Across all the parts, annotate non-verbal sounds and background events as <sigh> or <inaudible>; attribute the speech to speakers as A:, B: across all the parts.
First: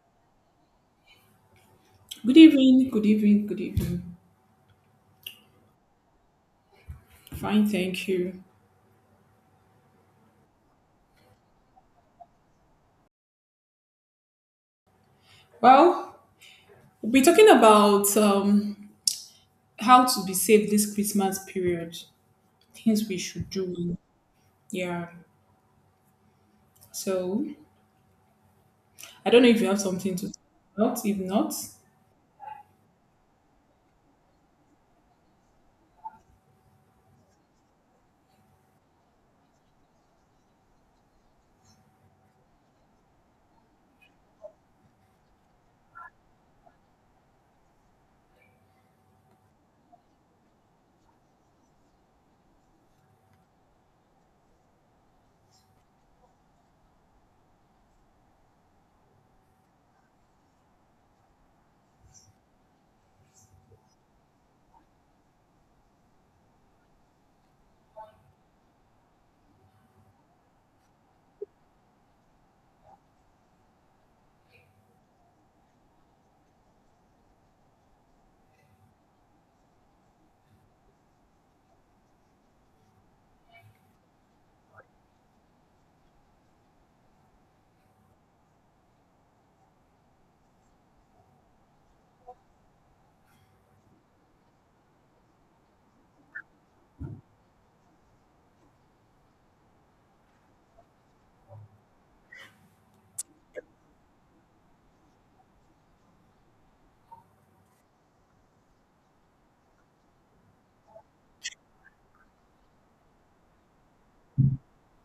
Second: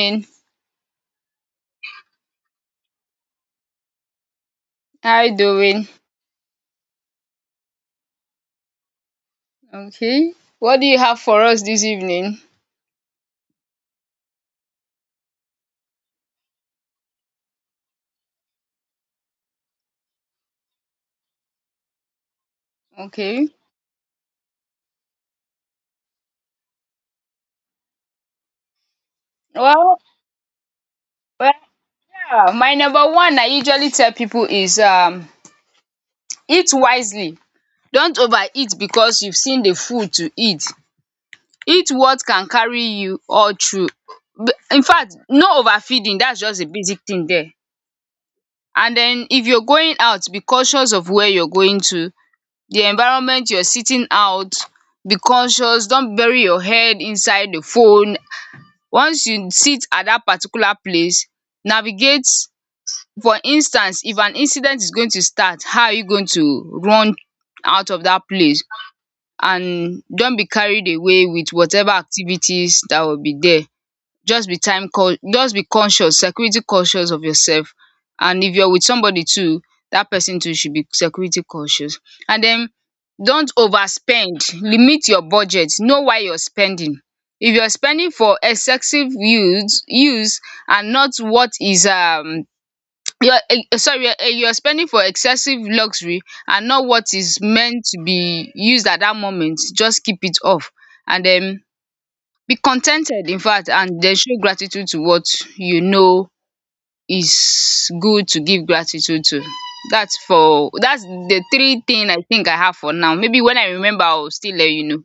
A: Morning.
B: Good evening, good evening, good evening.
A: How you doing?
B: Fine, thank you.
A: Okay. What do you have for us this evening?
B: Well, we'll be talking about how to be safe this Christmas period, things we
A: Okay.
B: should do. Yeah. So, I don't know if you have
A: Well,
B: something to talk about. If
A: well,
B: not,
A: yeah. my number one I usually tell people is eat wisely. Don't overeat because you've seen the food to eat. Eat what can carry you all through. In fact, no overfeeding, that's just a basic thing there. And then if you're going out, be conscious of where you're going to, the environment you're sitting out, be conscious, don't bury your head inside the phone. Once you sit at that particular place, navigate. For instance, if an incident is going to start, how are you going to run out of that place? And don't be carried away with whatever activities that will be there. Just be conscious, security conscious of yourself. And if you're with somebody too, that person too should be security conscious. And then don't overspend, limit your budget, know why you're spending. If you're spending for excessive use and not what is your you're spending for excessive luxury and not what is meant to be used at that moment, just keep it off. And then be contented, in fact, and then show gratitude to what you know is good to give gratitude to. That's the three thing I think I have for now. Maybe when I remember I will still let you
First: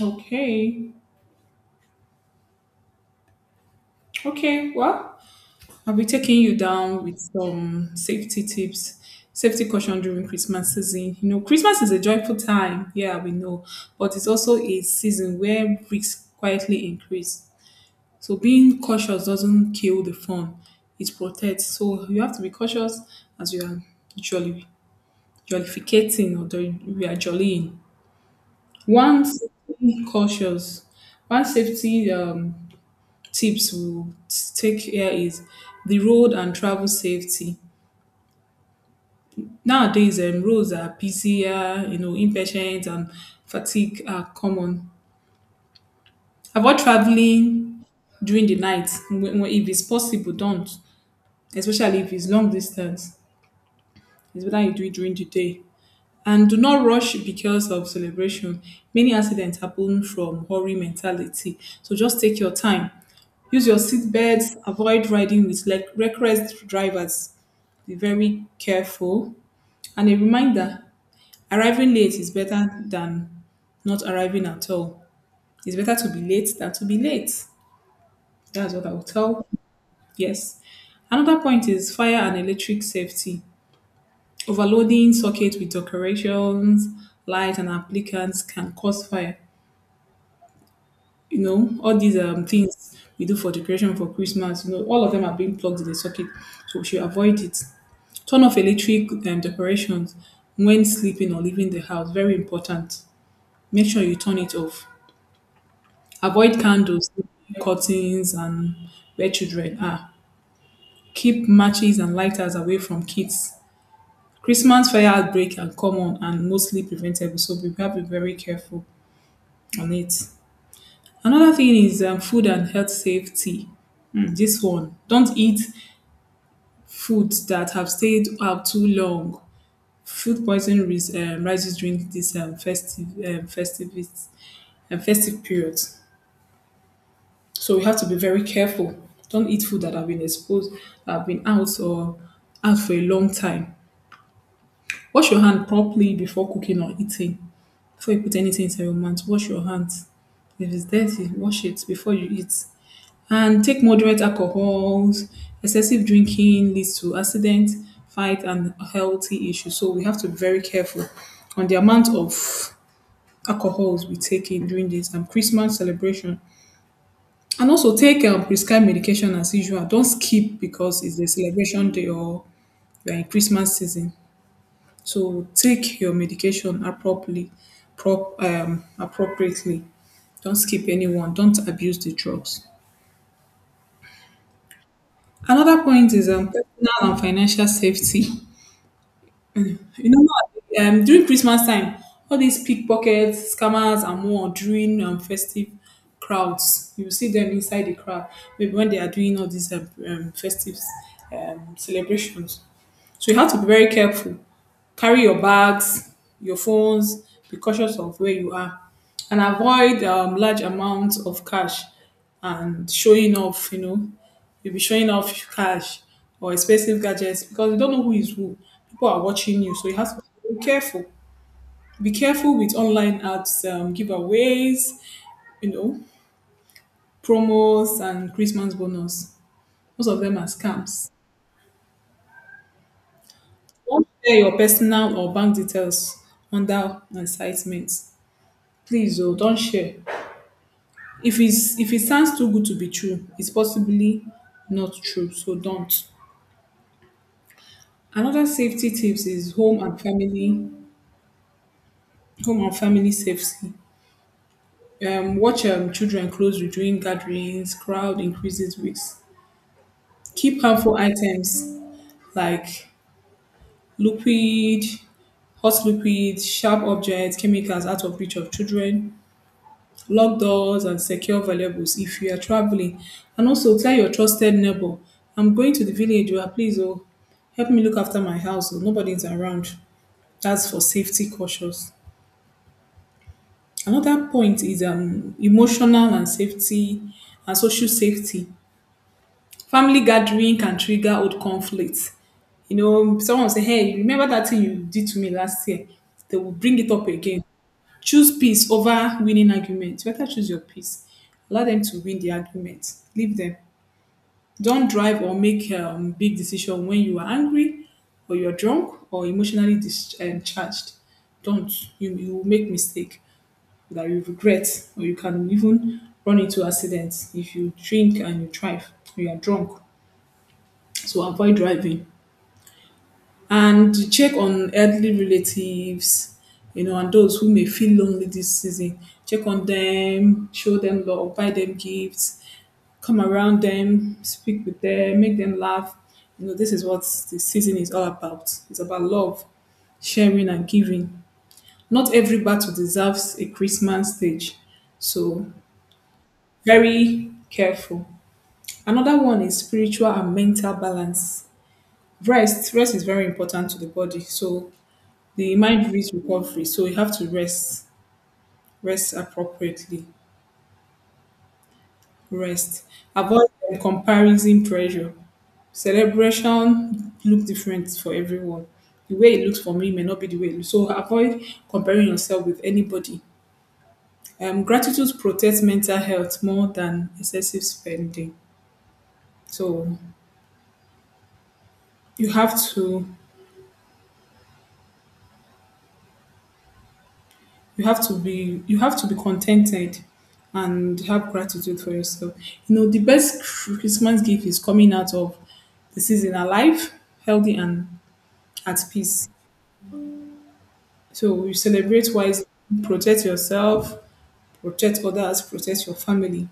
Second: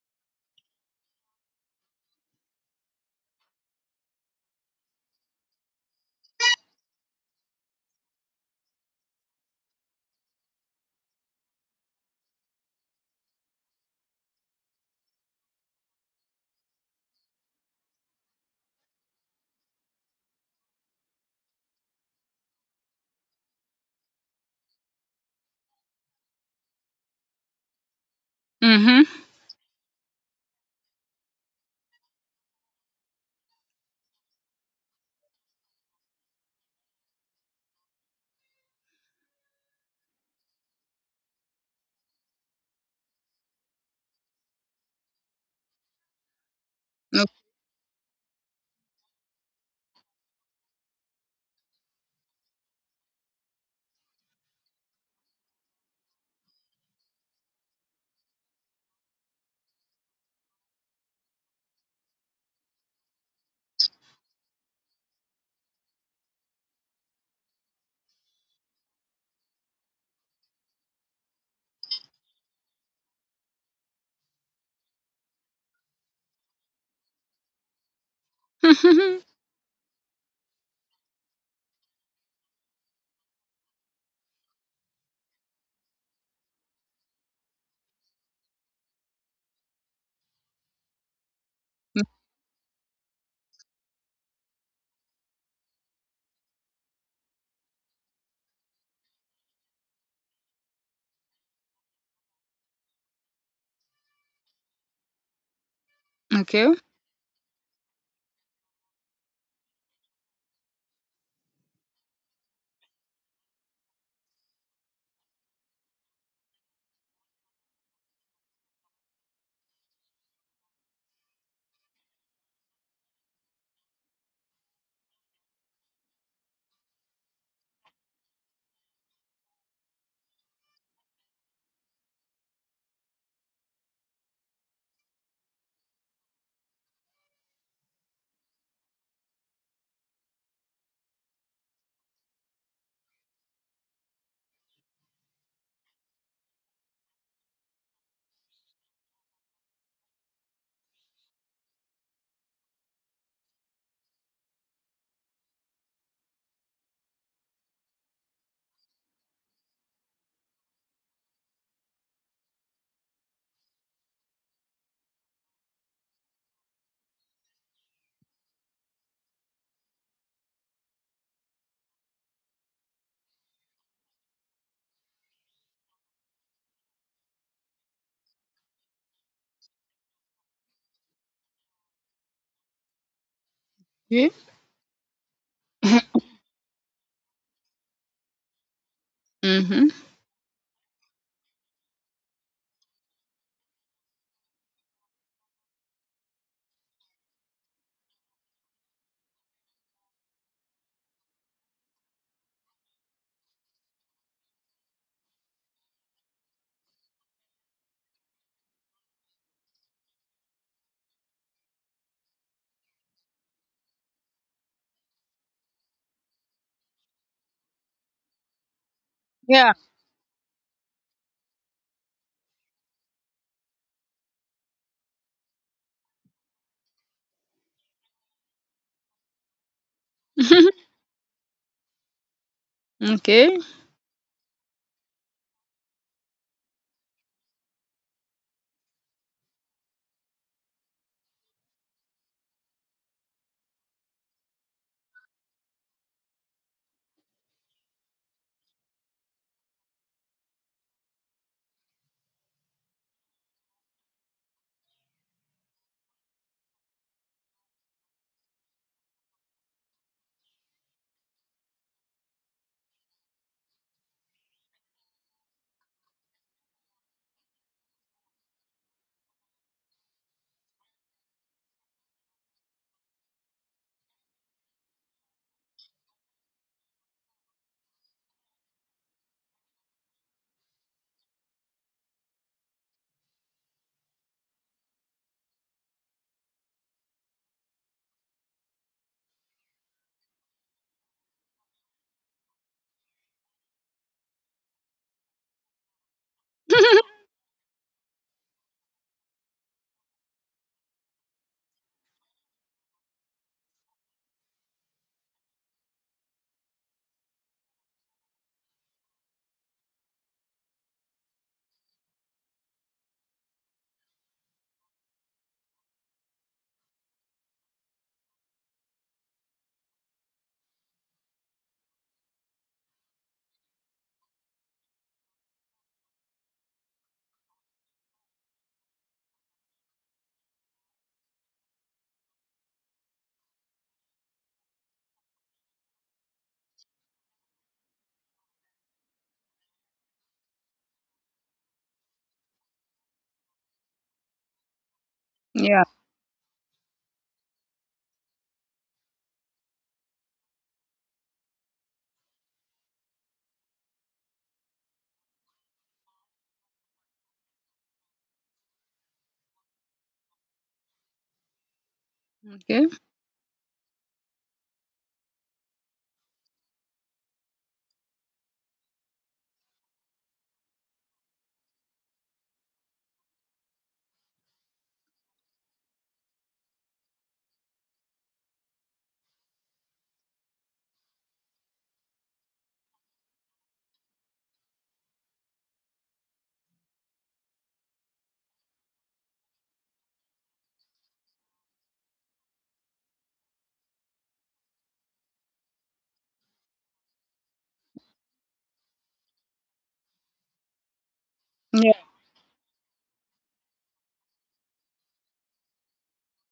B: okay. Okay, well, I'll be taking you down with some safety tips, safety caution during Christmas season. You know, Christmas is a joyful time. Yeah, we know. But it's also a season where risks quietly increase. So being cautious doesn't kill the fun; it protects. So you have to be cautious as you are jolly, we are jollying.
A: know. Mhm.
B: One safety cautious, one safety tips we'll take here is the road and travel safety. Nowadays, roads are busier, you know, impatience and fatigue are common. Avoid traveling during the night. If it's possible, don't, especially if it's long distance. It's better you do it during the day. And do not rush because of celebration. Many accidents happen from hurry mentality. So just take your time. Use your seat belts. Avoid riding with like reckless drivers. Be very careful. And a reminder, arriving late is better than not arriving at all. It's better to be late than to be late.
A: O
B: That's what I would
A: <laughs>
B: tell. Yes. Another point is fire and electric safety. Overloading socket with decorations, light, and applicants can cause fire. You know, all these things we do for decoration for Christmas, you know, all of them are being plugged in the socket, so we should avoid it. Turn off electric decorations when sleeping or leaving the house. Very important. Make sure you turn it off. Avoid
A: okay.
B: candles, curtains, and where children are. Keep matches and lighters away from kids. Christmas fire outbreak are common and mostly preventable, so we have to be very careful on it. Another thing is food and health safety. Hmm, this one, don't eat foods that have stayed out too long. Food poisoning rises during this festive periods. So we have to be very careful. Don't eat food that have been exposed, that have been out or out for a long time. Wash your hand properly before cooking or eating. Before you put anything inside your mouth, wash your hands. If it's dirty, wash it before you eat. And take moderate alcohols. Excessive drinking leads to accident, fight, and healthy issues. So we have to be very careful on the amount of alcohols we take in during this Christmas celebration. And also take prescribed medication as usual. Don't skip because it's the celebration day or you're in Christmas season. So take your medication appropriately, appropriately. Don't skip anyone. Don't abuse the drugs.
A: Okay.
B: Another point is personal and financial safety.
A: Mhm.
B: You know, now, during Christmas time, all these pickpockets, scammers, and more during festive crowds. You will see them inside the crowd, maybe when they are doing all these festive celebrations. So you have to be very careful. Carry your bags, your phones, be cautious of where you are, and avoid large amounts of cash and showing off. You know, you'll be showing off cash or expensive gadgets because you don't know who is who. People are watching
A: Yeah.
B: you, so you have to be careful. Be careful with online ads, giveaways, you know, promos, and Christmas bonus. Most of them are
A: <laughs>
B: scams.
A: Okay.
B: Don't share your personal or bank details under incitement. Please oh, don't share. If it sounds too good to be true, it's possibly not true. So don't. Another safety tips is home and family safety. Watch children closely during gatherings, crowd increases risks. Keep harmful items like liquid, hot liquid, sharp objects, chemicals out of reach of children. Lock doors and secure valuables if you are traveling. And also tell your trusted neighbor, I'm going to the village, oh, please oh, help me look after my house. Oh, nobody is around. That's for safety cautious. Another point is emotional and safety and social safety. Family gathering can trigger old conflicts. You know, someone will say, "Hey, remember that thing you did to me last year?" They will bring it up
A: <laughs>
B: again. Choose peace over winning argument, better choose your peace, allow them to win the argument, leave them. Don't drive or make big decision when you are angry or you're drunk or emotionally discharged. Don't. You will make mistake that you regret, or you can even run into accidents if you drink and you drive, you are drunk. So avoid driving. And check on elderly relatives, you know, and those who may feel lonely this season. Check on them, show them love, buy them gifts, come around them, speak with them, make them laugh. You know, this is what the season is all about. It's about love, sharing, and giving. Not every battle deserves a Christmas stage. So,
A: Yeah.
B: very careful. Another one is spiritual and mental balance. Rest, rest is very important to the body. So, the mind needs recovery, so you have to rest appropriately. Rest,
A: Okay.
B: avoid comparison pressure. Celebration look different for everyone. The way it looks for me may not be the way it looks, so avoid comparing yourself with anybody. Gratitude protects mental health more than excessive spending. So you have to you have to be contented and have gratitude for yourself. You know, the best Christmas gift is coming out of the season alive, healthy, and at peace. So you
A: Yeah.
B: celebrate wisely, protect yourself, protect others, protect your family.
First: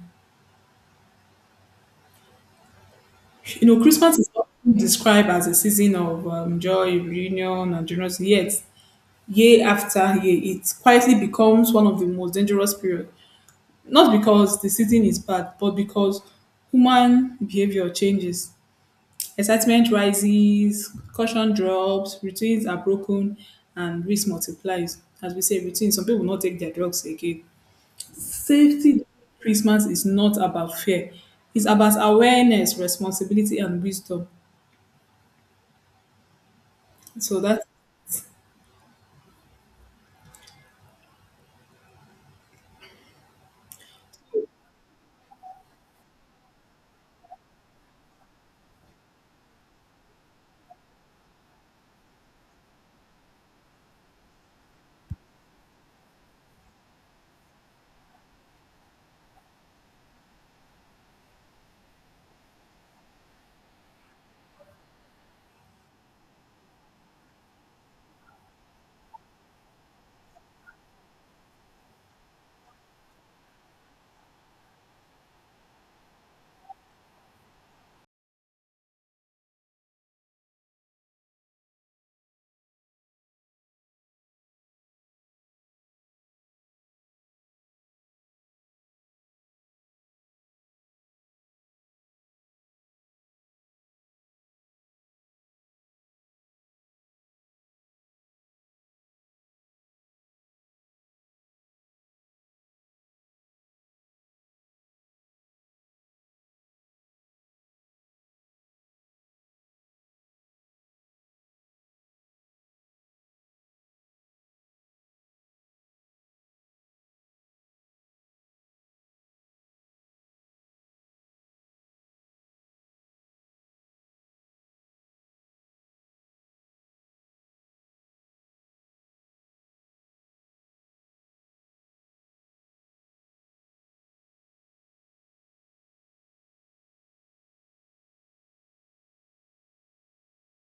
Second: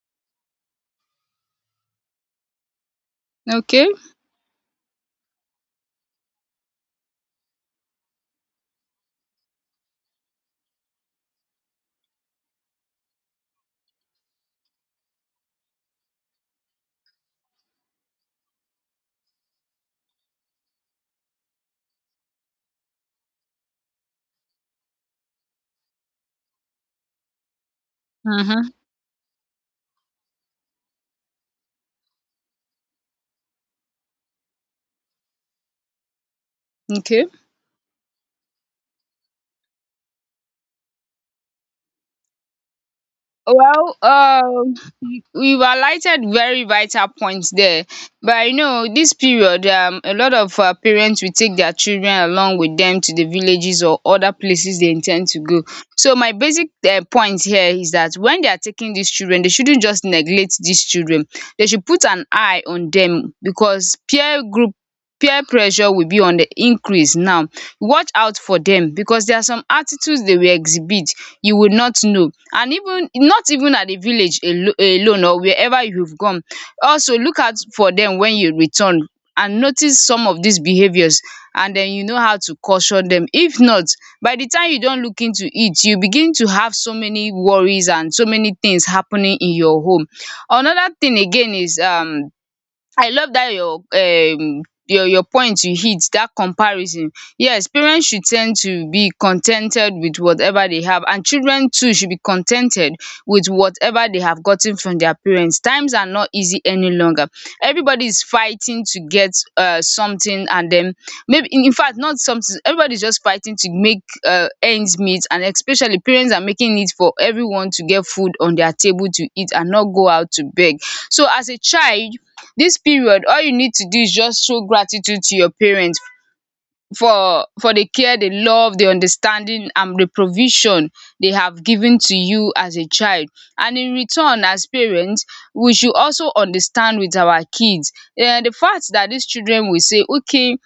B: You know,
A: Okay.
B: Christmas is often described as a season of joy, reunion, and generosity. Yet, year after year, it quietly becomes one of the most dangerous periods. Not because the season is bad, but because human behavior changes. Excitement rises, caution drops, routines are broken, and risk multiplies. As we say, routine, some people not take their drugs again.
A: Mhm.
B: Safety during Christmas is not about fear. It's about awareness, responsibility, and wisdom.
A: Okay.
B: So that's—
A: Well, we've highlighted very vital points there. But you know, this period, a lot of parents will take their children along with them to the villages or other places they intend to go. So my basic point here is that when they are taking these children, they shouldn't just neglect these children. They should put an eye on them because peer pressure will be on the increase now. Watch out for them because there are some attitudes they will exhibit you would not know, and even not even at the village alone or wherever you've gone. Also look out for them when you return and notice some of these behaviours, and then you know how to caution them. If not, by the time you don't look into it, you begin to have so many worries and so many things happening in your home. Another thing again is I love that your your point, you hit that comparison. Yes, parents should tend to be contented with whatever they have, and children too should be contented with whatever they have gotten from their parents. Times are not easy any longer. Everybody is fighting to get something, and then maybe in fact not something, everybody's just fighting to make ends meet, and especially parents are making it for everyone to get food on their table to eat and not go out to beg. So as a child, this period all you need to do is just show gratitude to your parents for the care, the love, the understanding and the provision they have given to you as a child. And in return as parents, we should also understand with our kids. The fact that these children will say, okay,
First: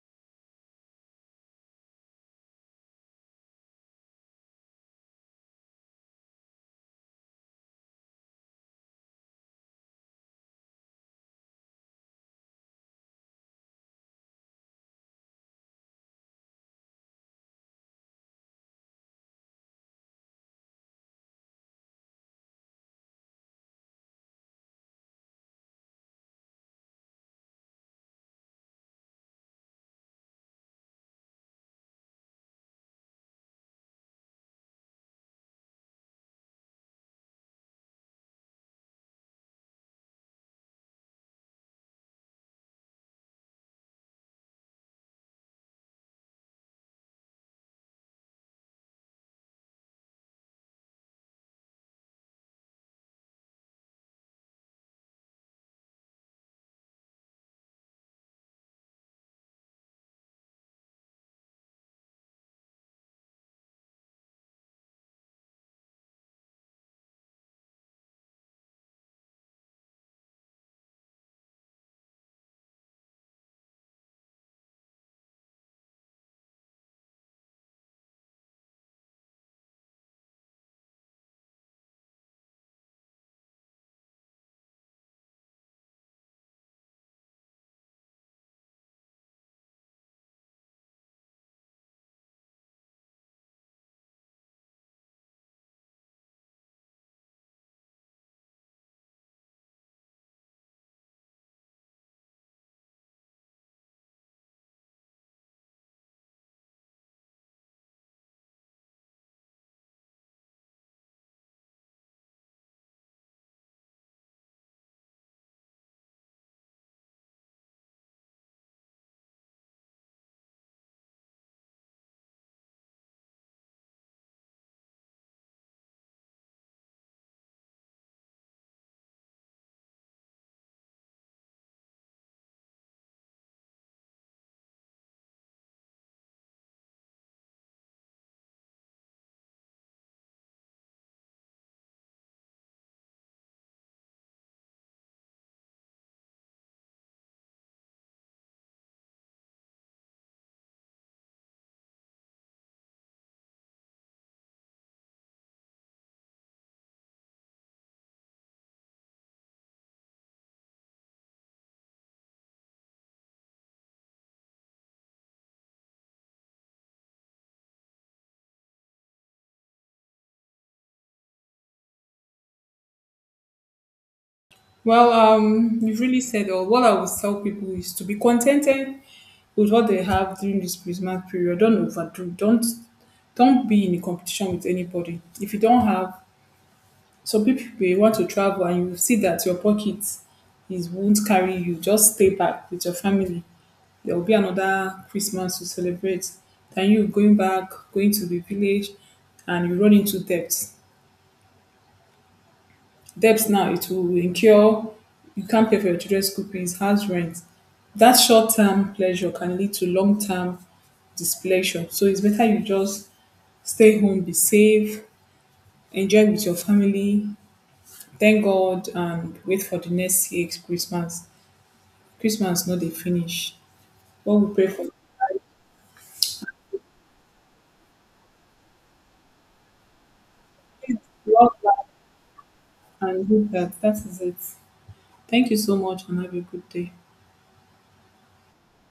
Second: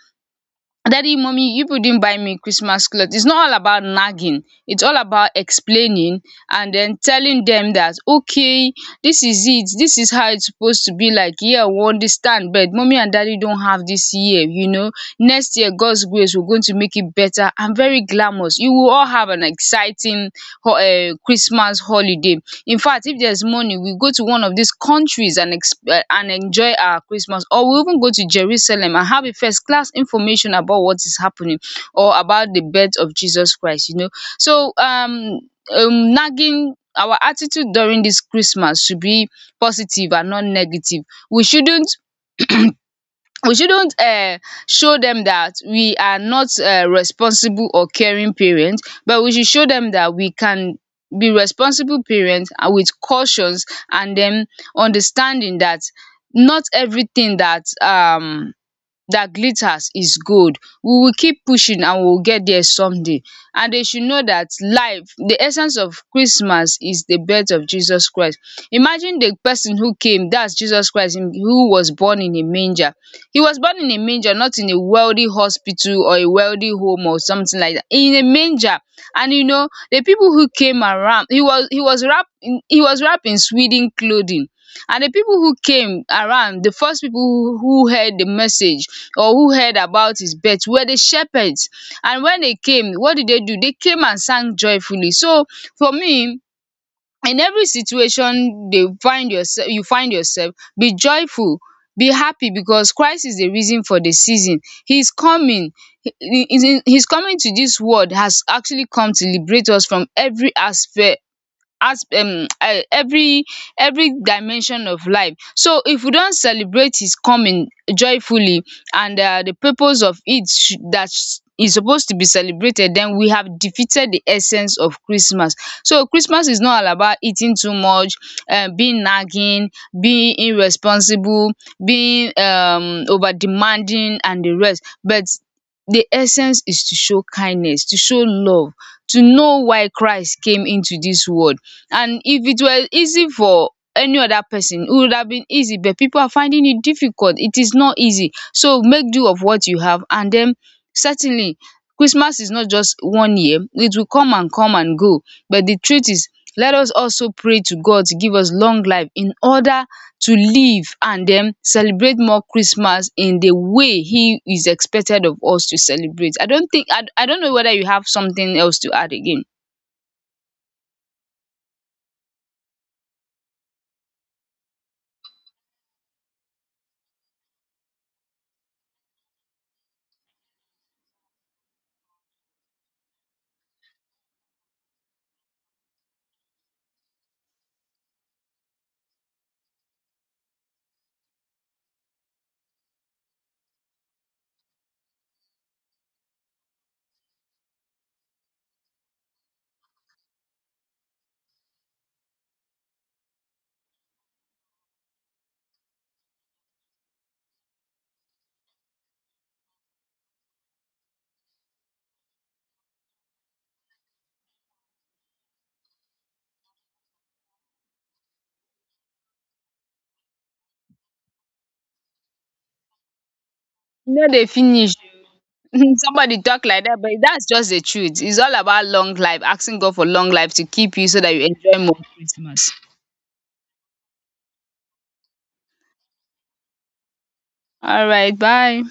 A: Daddy, mommy, you didn't buy me Christmas clothes. It's not all about nagging. It's all about explaining and then telling them that, okay, this is it. This is how it's supposed to be like. Yeah, we understand, but mommy and daddy don't have this year, you know. Next year, God's grace, we're going to make it better and very glamorous. You will all have an exciting Christmas holiday. In fact, if there's money, we go to one of these countries and and enjoy our Christmas, or we even go to Jerusalem and have a first class information about what is happening or about the birth of Jesus Christ, you know. So nagging our attitude during this Christmas should be positive and not negative. We shouldn't, we shouldn't show them that we are not responsible or caring parents, but we should show them that we can be responsible parents and with cautions, and then understanding that not everything that that glitters is gold. We will keep pushing and we will get there someday. And they should know that life, the essence of Christmas is the birth of Jesus Christ. Imagine the person who came, that's Jesus Christ, who was born in a manger. He was born in a manger, not in a wealthy hospital or a wealthy home or something like that. In a manger. And you know, the people who came around, he was wrapped in, he was wrapped in Sweden clothing. And the people who came around, the first people who heard the message or who heard about his birth were the shepherds. And when they came, what did they do? They came and sang joyfully. So for me, in every situation they find yourself you find yourself, be joyful, be happy because Christ is the reason for the season. He's coming. He's coming to this world, has actually come to liberate us from every aspect, as every dimension of life. So if we don celebrate his coming joyfully, and the purpose of it should that is suppose to be celebrated, then we have defeated the essence of Christmas. So Christmas is not all about eating too much, being nagging, being irresponsible, being over demanding and the rest, but the essence is to show kindness, to show love, to know why Christ came into this world. And if it were easy for any other person, it would have been easy, but people are finding it difficult. It is not easy. So make do of what you have. And then certainly, Christmas is not just one year. It will come and come and go. But the truth is, let us also pray to God to give us long life in order to live and then celebrate more Christmas in the way He is expected of us to celebrate. I don't think I don't know whether you have something else to add again.
B: well, you've really said all. What I would tell people is to be contented with what they have during this Christmas period. Don't overdo. Don't be in a competition with anybody. If you don't have, some people may want to travel and you see that your pocket is won't carry you. Just stay back with your family. There will be another Christmas to celebrate. Then you going back, going to the village, and you run into debt. Debts now, it will incur, you can't pay for your children's school fees, house rent. That short term pleasure can lead to long term displeasure. So it's better you just stay home, be safe, enjoy with your family, thank God, and wait for the next year's Christmas. Christmas not dey finish.
A: You no
B: What
A: dey
B: we pray for,
A: finish. <laughs> Somebody talk like that, but that's just the truth. It's all about long life, asking God for long life to keep you so that you enjoy
B: love
A: more Christmas.
B: that and do that. That is it. Thank you so much, and have a good day.
A: All right, bye.